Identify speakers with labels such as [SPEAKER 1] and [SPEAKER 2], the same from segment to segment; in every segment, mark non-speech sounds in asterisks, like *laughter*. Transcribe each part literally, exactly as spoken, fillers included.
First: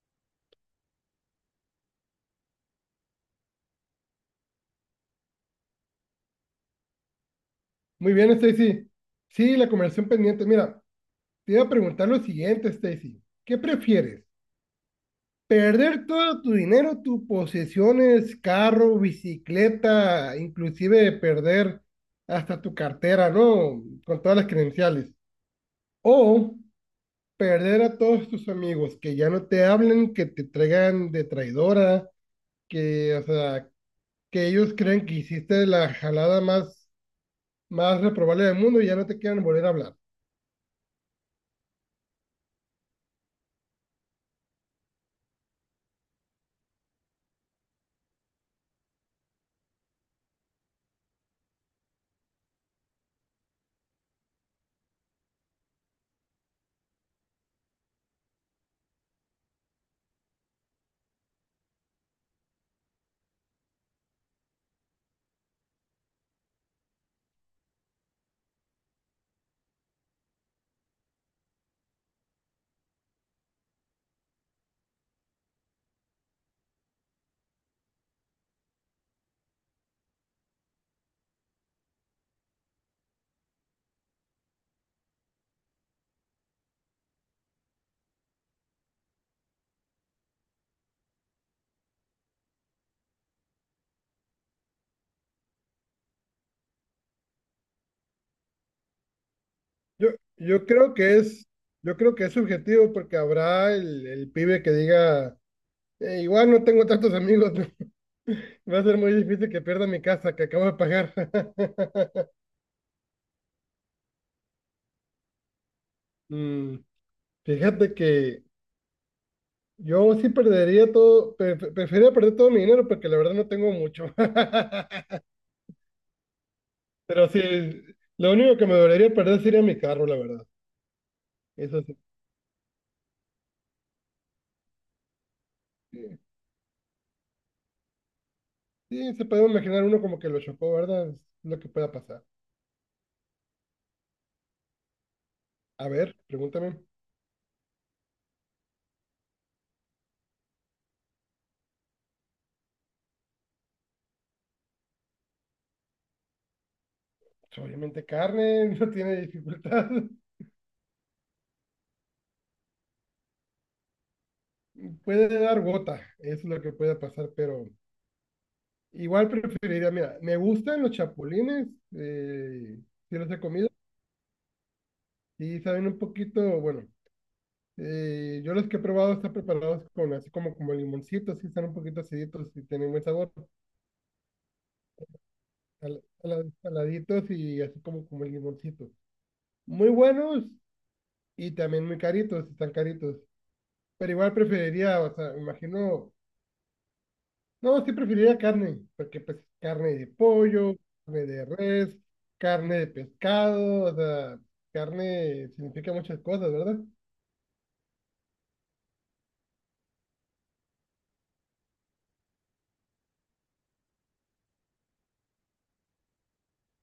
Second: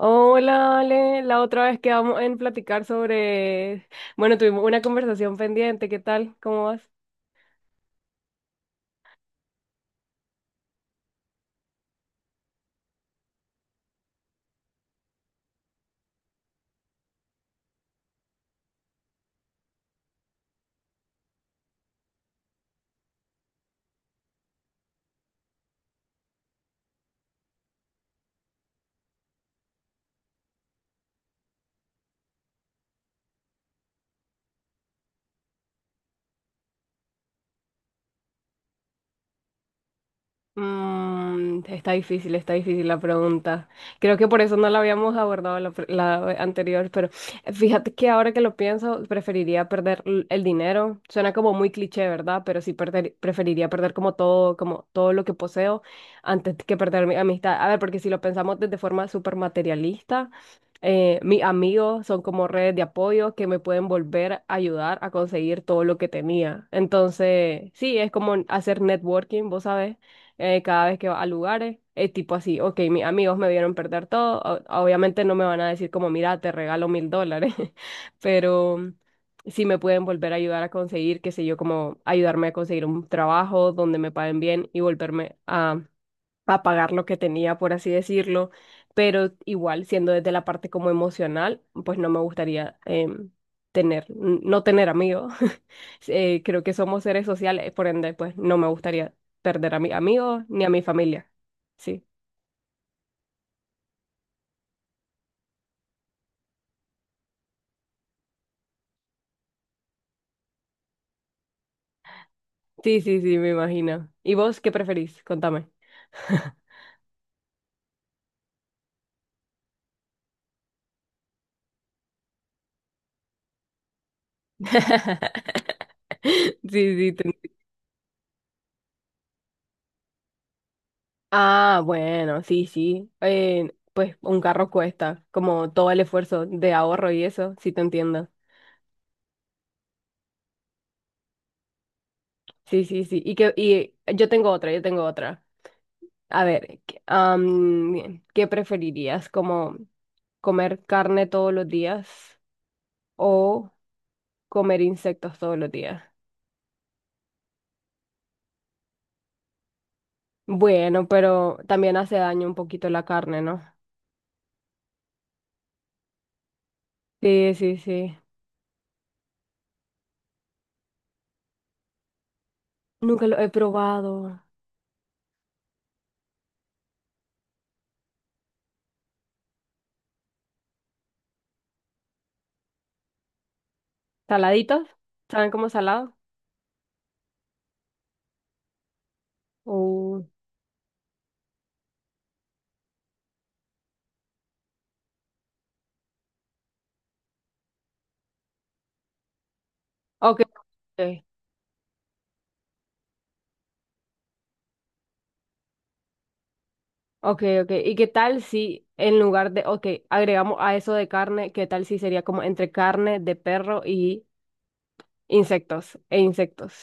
[SPEAKER 1] Oh, hola, Ale. La otra vez quedamos en platicar sobre... Bueno, tuvimos una conversación pendiente. ¿Qué tal? ¿Cómo vas?
[SPEAKER 2] Muy bien, Stacy. Sí, la conversación pendiente. Mira, te iba a preguntar lo siguiente, Stacy. ¿Qué prefieres? ¿Perder todo tu dinero, tus posesiones, carro, bicicleta, inclusive perder hasta tu cartera, ¿no? Con todas las credenciales? O perder a todos tus amigos, que ya no te hablen, que te traigan de traidora, que, o sea, que ellos creen que hiciste la jalada más, más reprobable del mundo y ya no te quieren volver a hablar.
[SPEAKER 1] Mm, está difícil, está difícil la pregunta. Creo que por eso no la habíamos abordado la, pre- la anterior, pero eh, fíjate que ahora que lo pienso, preferiría perder l- el dinero. Suena como muy cliché, ¿verdad? Pero sí perder, preferiría perder como todo, como todo lo que poseo antes que perder mi amistad. A ver, porque si lo pensamos desde forma súper materialista, eh, mis amigos son como redes de apoyo que me pueden volver a ayudar a conseguir todo lo que tenía. Entonces, sí, es como hacer networking, vos sabés eh, cada vez que va a lugares. Es tipo así, ok, mis amigos me vieron perder todo. o- Obviamente no me van a decir como, mira, te regalo mil dólares, *laughs* pero sí me pueden volver a ayudar a conseguir, qué sé yo, como ayudarme a conseguir un trabajo donde me paguen bien y volverme a, a pagar lo que tenía, por así decirlo. Pero igual, siendo desde la parte como emocional, pues no me gustaría em, tener, n- no tener amigos. Eh, creo que somos seres sociales, por ende, pues no me gustaría perder a mis
[SPEAKER 2] Yo,
[SPEAKER 1] amigos ni
[SPEAKER 2] yo
[SPEAKER 1] a mi
[SPEAKER 2] creo que,
[SPEAKER 1] familia.
[SPEAKER 2] es, yo
[SPEAKER 1] Sí,
[SPEAKER 2] creo que es subjetivo, porque habrá el, el pibe que diga: "Eh, igual no tengo tantos amigos, *laughs* va a ser muy difícil que pierda mi casa, que acabo de pagar." *laughs*
[SPEAKER 1] sí, sí, sí, me imagino. ¿Y vos qué preferís? Contame.
[SPEAKER 2] Mm, Fíjate que yo sí perdería todo, pre- pre- preferiría perder todo mi dinero, porque la verdad no tengo mucho. *laughs*
[SPEAKER 1] *laughs* Sí, sí, te
[SPEAKER 2] Pero sí,
[SPEAKER 1] entiendo.
[SPEAKER 2] lo único que me dolería perder sería mi carro, la verdad.
[SPEAKER 1] Ah,
[SPEAKER 2] Eso sí.
[SPEAKER 1] bueno, sí, sí. Eh, pues un carro cuesta como todo el
[SPEAKER 2] Sí,
[SPEAKER 1] esfuerzo de ahorro y eso, sí te entiendo.
[SPEAKER 2] sí se puede imaginar uno como que lo chocó, ¿verdad? Es lo que pueda pasar.
[SPEAKER 1] Sí, sí, sí. Y que y yo tengo otra, yo tengo otra.
[SPEAKER 2] A ver,
[SPEAKER 1] A
[SPEAKER 2] pregúntame.
[SPEAKER 1] ver, ¿qué am, ¿qué preferirías? ¿Como comer carne todos los días o comer insectos todos los días?
[SPEAKER 2] Pues obviamente carne, *laughs* no tiene dificultad.
[SPEAKER 1] Bueno, pero también hace daño un poquito la carne, ¿no?
[SPEAKER 2] *laughs* Puede dar gota, es lo que puede pasar,
[SPEAKER 1] Sí,
[SPEAKER 2] pero
[SPEAKER 1] sí, sí.
[SPEAKER 2] igual preferiría, mira, me gustan los chapulines, eh, si
[SPEAKER 1] Nunca
[SPEAKER 2] los
[SPEAKER 1] lo
[SPEAKER 2] he
[SPEAKER 1] he
[SPEAKER 2] comido,
[SPEAKER 1] probado.
[SPEAKER 2] y saben un poquito, bueno, eh, yo los que he probado están preparados con así como, como limoncitos, sí, están un poquito aciditos y tienen buen sabor,
[SPEAKER 1] ¿Saladitos? ¿Saben cómo
[SPEAKER 2] sal-
[SPEAKER 1] salado?
[SPEAKER 2] sala- saladitos y así como, como limoncitos. Muy
[SPEAKER 1] Uh,
[SPEAKER 2] buenos, y también muy caritos, están caritos. Pero igual preferiría, o sea, me imagino. No, sí preferiría carne, porque pues carne de
[SPEAKER 1] ok,
[SPEAKER 2] pollo,
[SPEAKER 1] ok,
[SPEAKER 2] carne de res, carne de pescado, o sea, carne significa muchas cosas, ¿verdad?
[SPEAKER 1] ok, ok. ¿Y qué tal si en lugar de, ok, agregamos a eso de carne, qué tal si sería como entre carne de perro y insectos, e insectos?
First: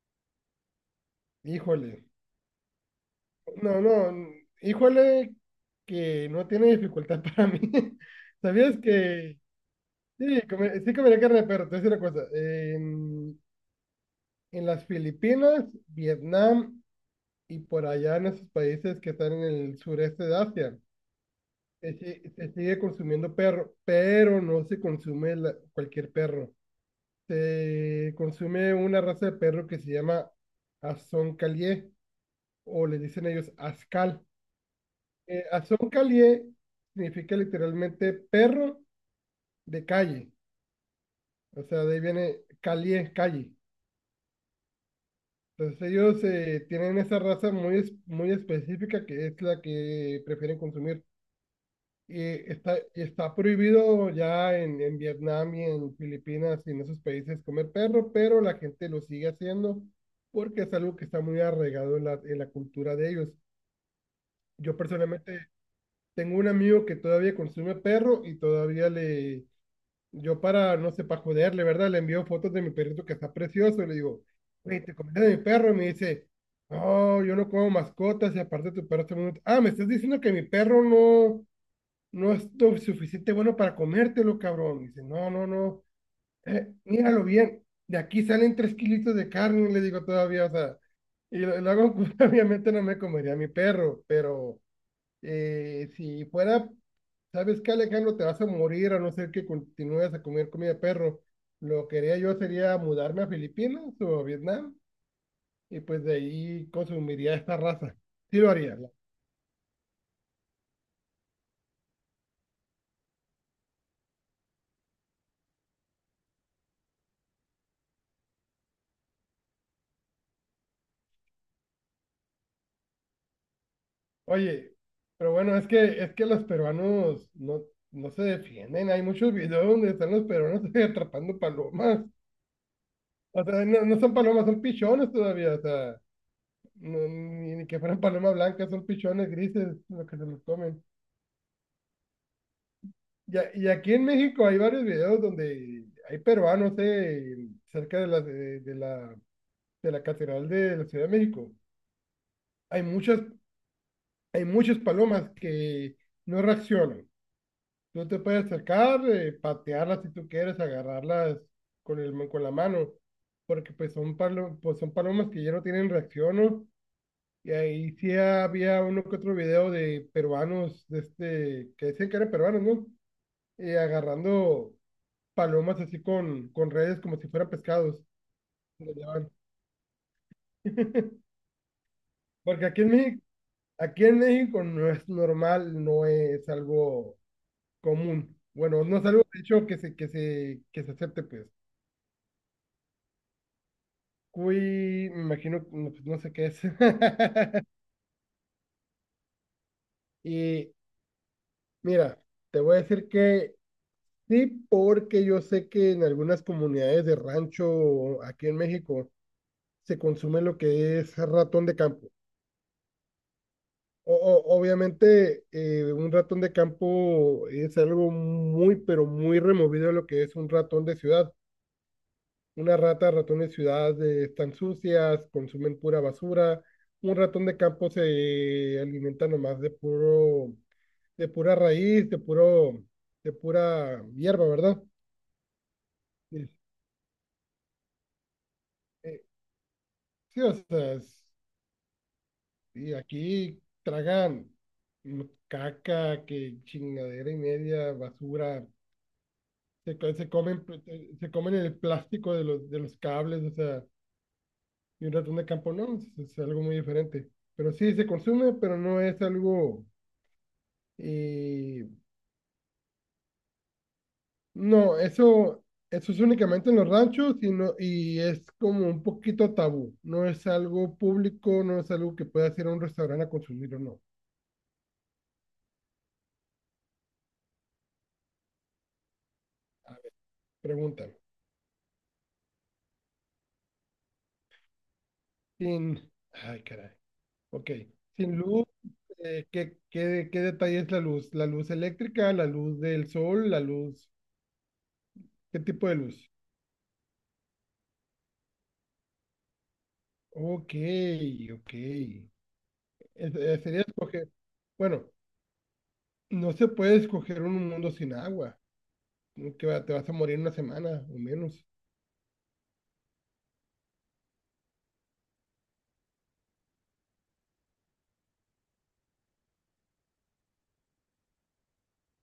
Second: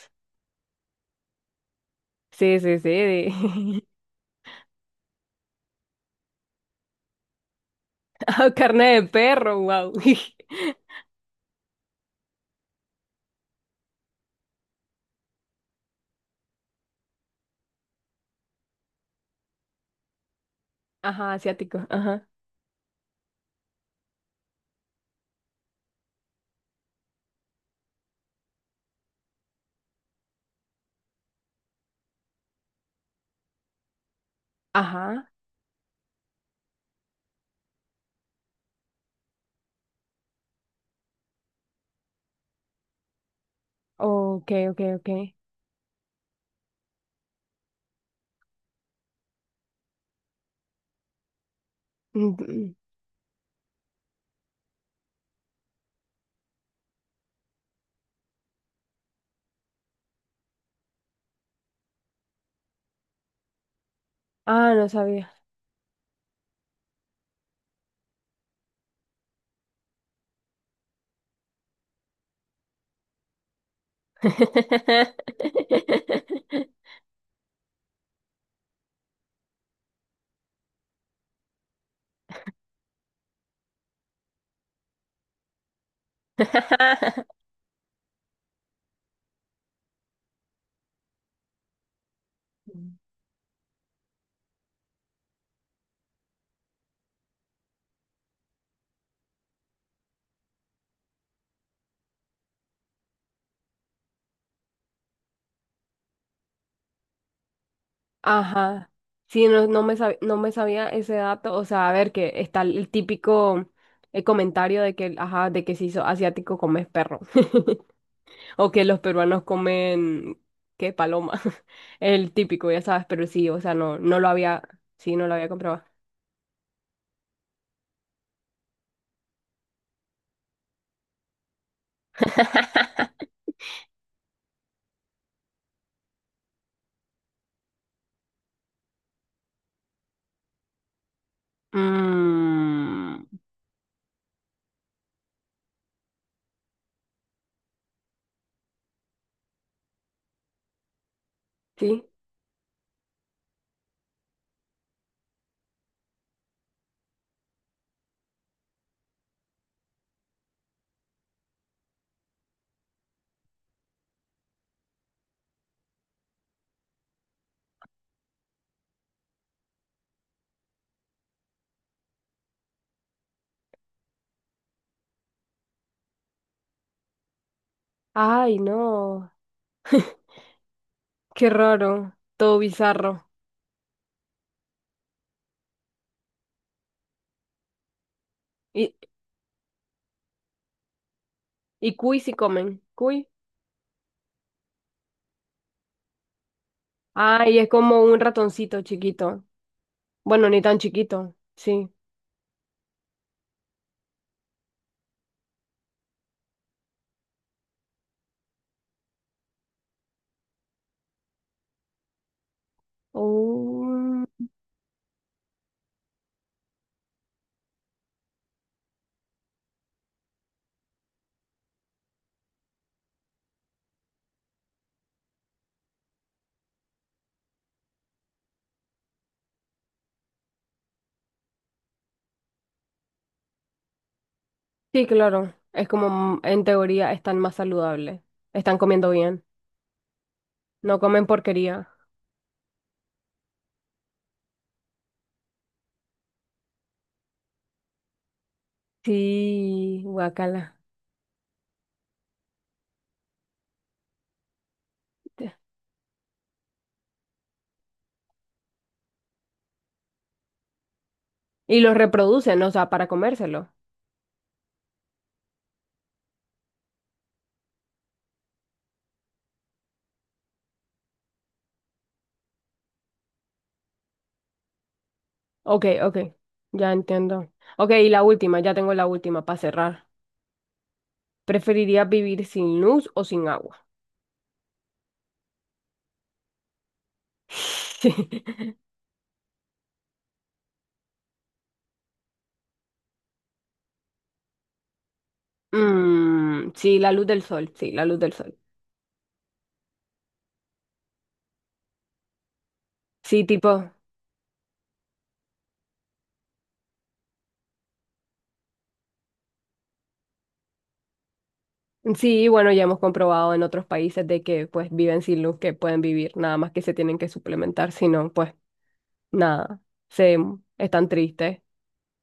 [SPEAKER 2] Híjole,
[SPEAKER 1] Sí, sí, sí. de-
[SPEAKER 2] no,
[SPEAKER 1] *laughs*
[SPEAKER 2] no, n- híjole, que no tiene dificultad *laughs* para mí.
[SPEAKER 1] Ah,
[SPEAKER 2] ¿Sabías
[SPEAKER 1] carne de
[SPEAKER 2] que
[SPEAKER 1] perro, wow.
[SPEAKER 2] sí,
[SPEAKER 1] *laughs*
[SPEAKER 2] come- sí comería carne de perro? Te voy a decir una cosa, en, en las Filipinas, Vietnam y por allá en esos países que están en el sureste de Asia,
[SPEAKER 1] Ajá, asiático,
[SPEAKER 2] Se,
[SPEAKER 1] ajá.
[SPEAKER 2] si- se sigue consumiendo perro, pero no se consume la- cualquier perro. Se consume una raza de perro que se llama Azoncalié, o le dicen ellos Ascal.
[SPEAKER 1] Ajá.
[SPEAKER 2] Eh, Azoncalié significa literalmente perro de calle, o sea, de ahí viene calié, calle.
[SPEAKER 1] Ok, ok, ok.
[SPEAKER 2] Entonces ellos eh, tienen esa raza muy, es- muy específica, que es la que prefieren consumir. Y
[SPEAKER 1] Mm,
[SPEAKER 2] está, está prohibido ya en, en Vietnam y en Filipinas y en esos países comer perro, pero la gente lo sigue haciendo, porque es algo que está muy arraigado en la, en la cultura de ellos.
[SPEAKER 1] ah,
[SPEAKER 2] Yo
[SPEAKER 1] no sabía.
[SPEAKER 2] personalmente tengo un amigo que todavía consume perro, y todavía le, yo, para, no sé, para joderle, ¿verdad? Le envío fotos de mi perrito, que está precioso, y le digo: "Güey, te comiste de mi perro", y me dice:
[SPEAKER 1] *laughs*
[SPEAKER 2] "No, yo no como mascotas, y aparte tu perro está muy..." Ah, me estás diciendo que mi perro no, no es lo suficiente bueno para comértelo, cabrón. Dice: "No, no, no, eh, míralo bien. De aquí salen tres kilitos de carne", le digo todavía, o sea, y lo, lo hago, *laughs* obviamente no me comería a mi perro, pero eh, si fuera, ¿sabes qué, Alejandro? Te vas a morir a no ser que continúes a comer comida de perro. Lo que haría yo sería mudarme a Filipinas o a Vietnam, y pues de ahí consumiría esta raza. Sí lo haría.
[SPEAKER 1] Ajá. Sí, no, no me sab- no me sabía ese dato. O sea, a ver, que está el típico eh, comentario de que, ajá, de que si sos asiático comes perro. *laughs* O que los peruanos comen, ¿qué? Paloma. *laughs* El típico, ya sabes, pero sí, o sea, no, no lo había,
[SPEAKER 2] Oye,
[SPEAKER 1] sí, no
[SPEAKER 2] pero
[SPEAKER 1] lo había
[SPEAKER 2] bueno, es
[SPEAKER 1] comprobado.
[SPEAKER 2] que es que los peruanos no, no se defienden. Hay muchos videos donde están los peruanos *laughs* atrapando palomas.
[SPEAKER 1] *laughs*
[SPEAKER 2] O sea, no, no son palomas, son pichones todavía. O sea, no- ni, ni que fueran palomas blancas, son pichones grises los que se los comen.
[SPEAKER 1] Mm,
[SPEAKER 2] Y, a- y aquí en México hay varios videos donde hay peruanos, eh, cerca de la, de, de la, de la Catedral de la Ciudad de México.
[SPEAKER 1] sí.
[SPEAKER 2] Hay muchas, hay muchas palomas que no reaccionan. Tú te puedes acercar, eh, patearlas si tú quieres, agarrarlas con el, con la mano, porque pues son, palo- pues son palomas que ya no tienen reacción, ¿no? Y ahí sí había uno que otro video de peruanos, de este, que decían que eran peruanos, ¿no? Eh, agarrando palomas así con, con redes como si fueran pescados,
[SPEAKER 1] Ay,
[SPEAKER 2] lo
[SPEAKER 1] no.
[SPEAKER 2] llevan.
[SPEAKER 1] Qué raro. Todo
[SPEAKER 2] Porque aquí en México,
[SPEAKER 1] bizarro.
[SPEAKER 2] aquí en México no es normal, no es algo común. Bueno,
[SPEAKER 1] Y,
[SPEAKER 2] no es algo, de hecho, que se, que se, que se acepte, pues.
[SPEAKER 1] y cuy si comen. Cuy.
[SPEAKER 2] Cuy, me imagino, no, pues, no sé qué es.
[SPEAKER 1] Ay, es
[SPEAKER 2] *laughs*
[SPEAKER 1] como un ratoncito chiquito. Bueno, ni
[SPEAKER 2] Y
[SPEAKER 1] tan chiquito. Sí.
[SPEAKER 2] mira, te voy a decir que sí, porque yo sé que en algunas comunidades de rancho aquí en México se consume lo que es ratón de campo. O,
[SPEAKER 1] Oh,
[SPEAKER 2] o- obviamente, eh, un ratón de campo es algo muy, pero muy removido de lo que es un ratón de ciudad. Una rata, ratón de ciudad, eh, están sucias, consumen pura basura. Un ratón de campo se alimenta nomás de puro, de pura raíz, de puro, de pura hierba, ¿verdad?
[SPEAKER 1] sí, claro. Es como, mm, en teoría, están más saludables. Están comiendo
[SPEAKER 2] Este,
[SPEAKER 1] bien.
[SPEAKER 2] sí, o sea,
[SPEAKER 1] No comen
[SPEAKER 2] es-
[SPEAKER 1] porquería.
[SPEAKER 2] y aquí tragan mm, caca, que chingadera y media, basura, se,
[SPEAKER 1] Sí,
[SPEAKER 2] co- se comen,
[SPEAKER 1] guacala.
[SPEAKER 2] pl- eh, se comen el plástico de los, de los cables, o sea, y un ratón de campo, no, es, es algo muy diferente. Pero sí se consume, pero no es algo,
[SPEAKER 1] Y
[SPEAKER 2] eh...
[SPEAKER 1] los reproducen, o sea, para comérselo.
[SPEAKER 2] No, eso, eso es únicamente en los ranchos, y no, y es como un poquito tabú. No es algo público, no es algo que puedas ir a un restaurante a consumir o no.
[SPEAKER 1] Ok, ok. Ya entiendo. Ok, y la última, ya tengo la última para
[SPEAKER 2] A
[SPEAKER 1] cerrar.
[SPEAKER 2] ver, pregúntame.
[SPEAKER 1] ¿Preferirías vivir sin luz o sin agua?
[SPEAKER 2] Sin, ay, caray. Ok. Sin luz,
[SPEAKER 1] *laughs*
[SPEAKER 2] eh, ¿qué, qué, qué detalle es la luz? ¿La luz eléctrica, la luz del sol, la luz? ¿Qué tipo de luz?
[SPEAKER 1] Mm, sí, la luz del sol, sí, la luz del sol.
[SPEAKER 2] Ok, ok. Es-
[SPEAKER 1] Sí,
[SPEAKER 2] eh, sería
[SPEAKER 1] tipo,
[SPEAKER 2] escoger. Bueno, no se puede escoger un mundo sin agua, ¿no? Que va- te vas a morir en una semana o menos.
[SPEAKER 1] sí, bueno, ya hemos comprobado en otros países de que pues viven sin luz, que pueden vivir, nada más que se tienen que suplementar, si no, pues nada, se mm, están tristes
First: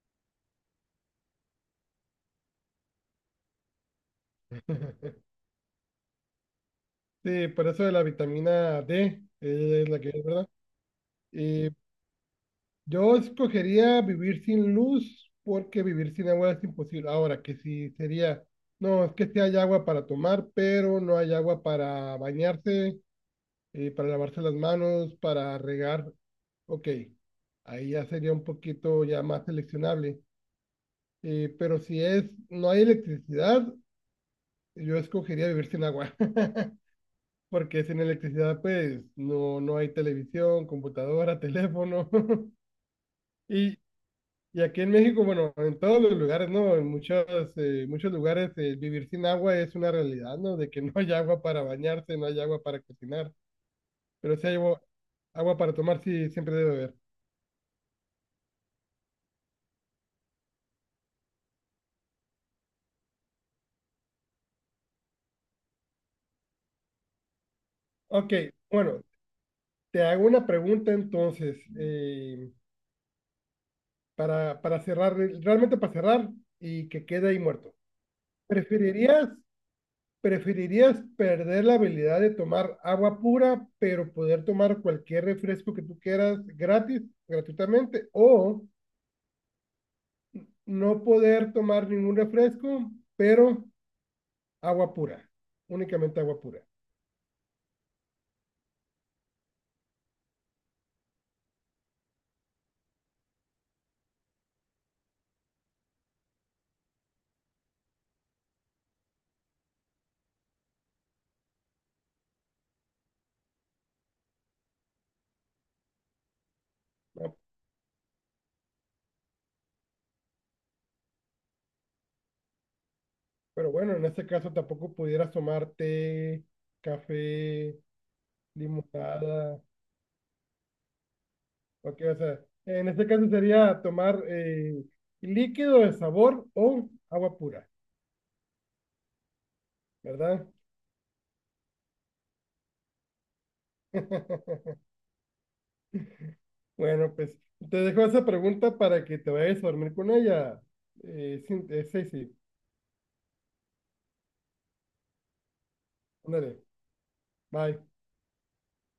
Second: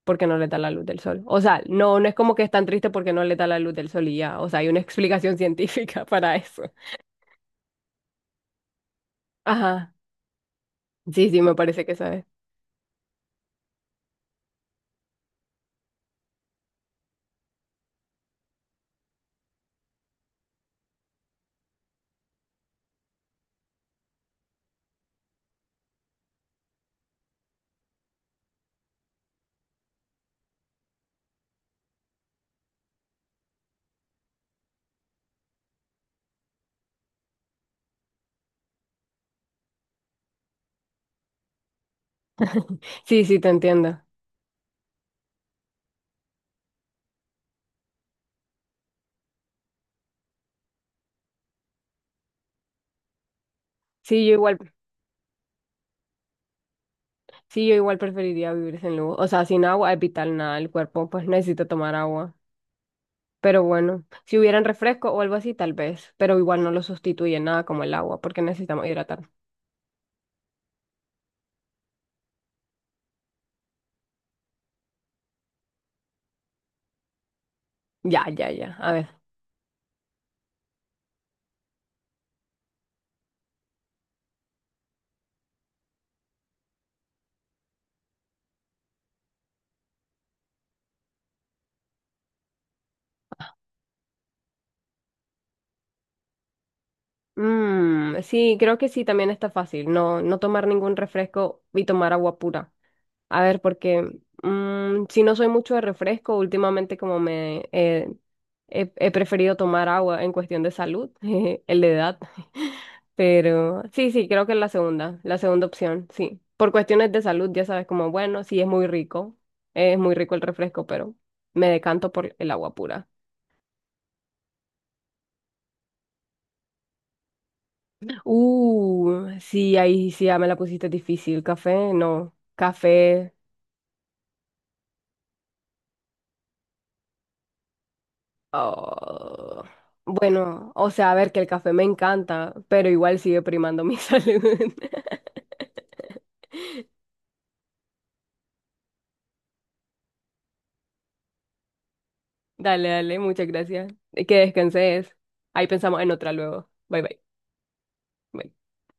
[SPEAKER 1] porque no les da la luz del sol. O sea, no, no es como que están tristes porque no les da la luz del sol y ya, o sea, hay una explicación científica *laughs* para eso.
[SPEAKER 2] Sí, por eso de la vitamina D, eh, es
[SPEAKER 1] Ajá,
[SPEAKER 2] la que es, ¿verdad?
[SPEAKER 1] sí, sí, me
[SPEAKER 2] Eh,
[SPEAKER 1] parece que sabes.
[SPEAKER 2] yo escogería vivir sin luz, porque vivir sin agua es imposible. Ahora, que si sería, no, es que sí hay agua para tomar, pero no hay agua para bañarse, eh, para lavarse las manos, para regar. Ok, ahí ya sería un poquito ya más seleccionable. Eh, pero si es, no hay electricidad, yo escogería vivir sin agua, *laughs* porque sin electricidad pues no, no hay televisión, computadora, *laughs* teléfono. *laughs*
[SPEAKER 1] Sí, sí, te
[SPEAKER 2] Y,
[SPEAKER 1] entiendo.
[SPEAKER 2] y aquí en México, bueno, en todos los lugares, ¿no? En muchos, eh, muchos lugares, eh, vivir sin agua es una realidad, ¿no? De que *laughs* no hay agua para bañarse, no hay agua para cocinar,
[SPEAKER 1] Sí, yo
[SPEAKER 2] pero sí hay
[SPEAKER 1] igual,
[SPEAKER 2] agua, agua para tomar, sí, siempre debe haber.
[SPEAKER 1] sí, yo igual preferiría vivir sin luz. O sea, sin agua es vital nada, el cuerpo pues necesita tomar agua. Pero bueno, si hubieran refresco o algo así, tal vez, pero igual no lo sustituye nada como el agua,
[SPEAKER 2] Ok,
[SPEAKER 1] porque necesitamos
[SPEAKER 2] bueno,
[SPEAKER 1] hidratar.
[SPEAKER 2] te hago una pregunta entonces, eh, para, para cerrar, realmente para cerrar y que quede ahí muerto.
[SPEAKER 1] Ya, ya, ya. A ver.
[SPEAKER 2] ¿Preferirías... ¿Preferirías perder la habilidad de tomar agua pura, pero poder tomar cualquier refresco que tú quieras gratis, gratuitamente, o no poder tomar ningún refresco, pero agua pura, únicamente agua pura?
[SPEAKER 1] Mm, sí, creo que sí, también está fácil. No, no tomar ningún refresco y tomar agua pura. A ver, porque mm, si no soy mucho de refresco, últimamente como me eh, he, he preferido tomar agua en cuestión de salud, *laughs* el de edad. *laughs* Pero sí, sí, creo que es la segunda, la segunda opción, sí. Por cuestiones de
[SPEAKER 2] ¿No?
[SPEAKER 1] salud, ya sabes, como bueno, sí es muy rico, es muy rico el refresco, pero me decanto por el agua pura.
[SPEAKER 2] Pero bueno, en este caso tampoco pudieras tomar té, café,
[SPEAKER 1] Uh,
[SPEAKER 2] limonada,
[SPEAKER 1] sí, ahí sí ya me la pusiste difícil. Café,
[SPEAKER 2] o qué, o
[SPEAKER 1] no.
[SPEAKER 2] sea, en este caso
[SPEAKER 1] Café.
[SPEAKER 2] sería tomar, eh, líquido de sabor o agua pura,
[SPEAKER 1] Oh,
[SPEAKER 2] ¿verdad?
[SPEAKER 1] bueno, o sea, a ver que el café me encanta, pero igual sigue primando mi *laughs* salud.
[SPEAKER 2] *laughs* Bueno, pues te dejo esa pregunta para que te vayas a dormir con ella. Eh, sí, eh, sí, sí.
[SPEAKER 1] Dale, dale, muchas gracias. Y que descanses. Ahí pensamos en otra
[SPEAKER 2] Ándale.
[SPEAKER 1] luego. Bye, bye.
[SPEAKER 2] Bye.
[SPEAKER 1] Bye.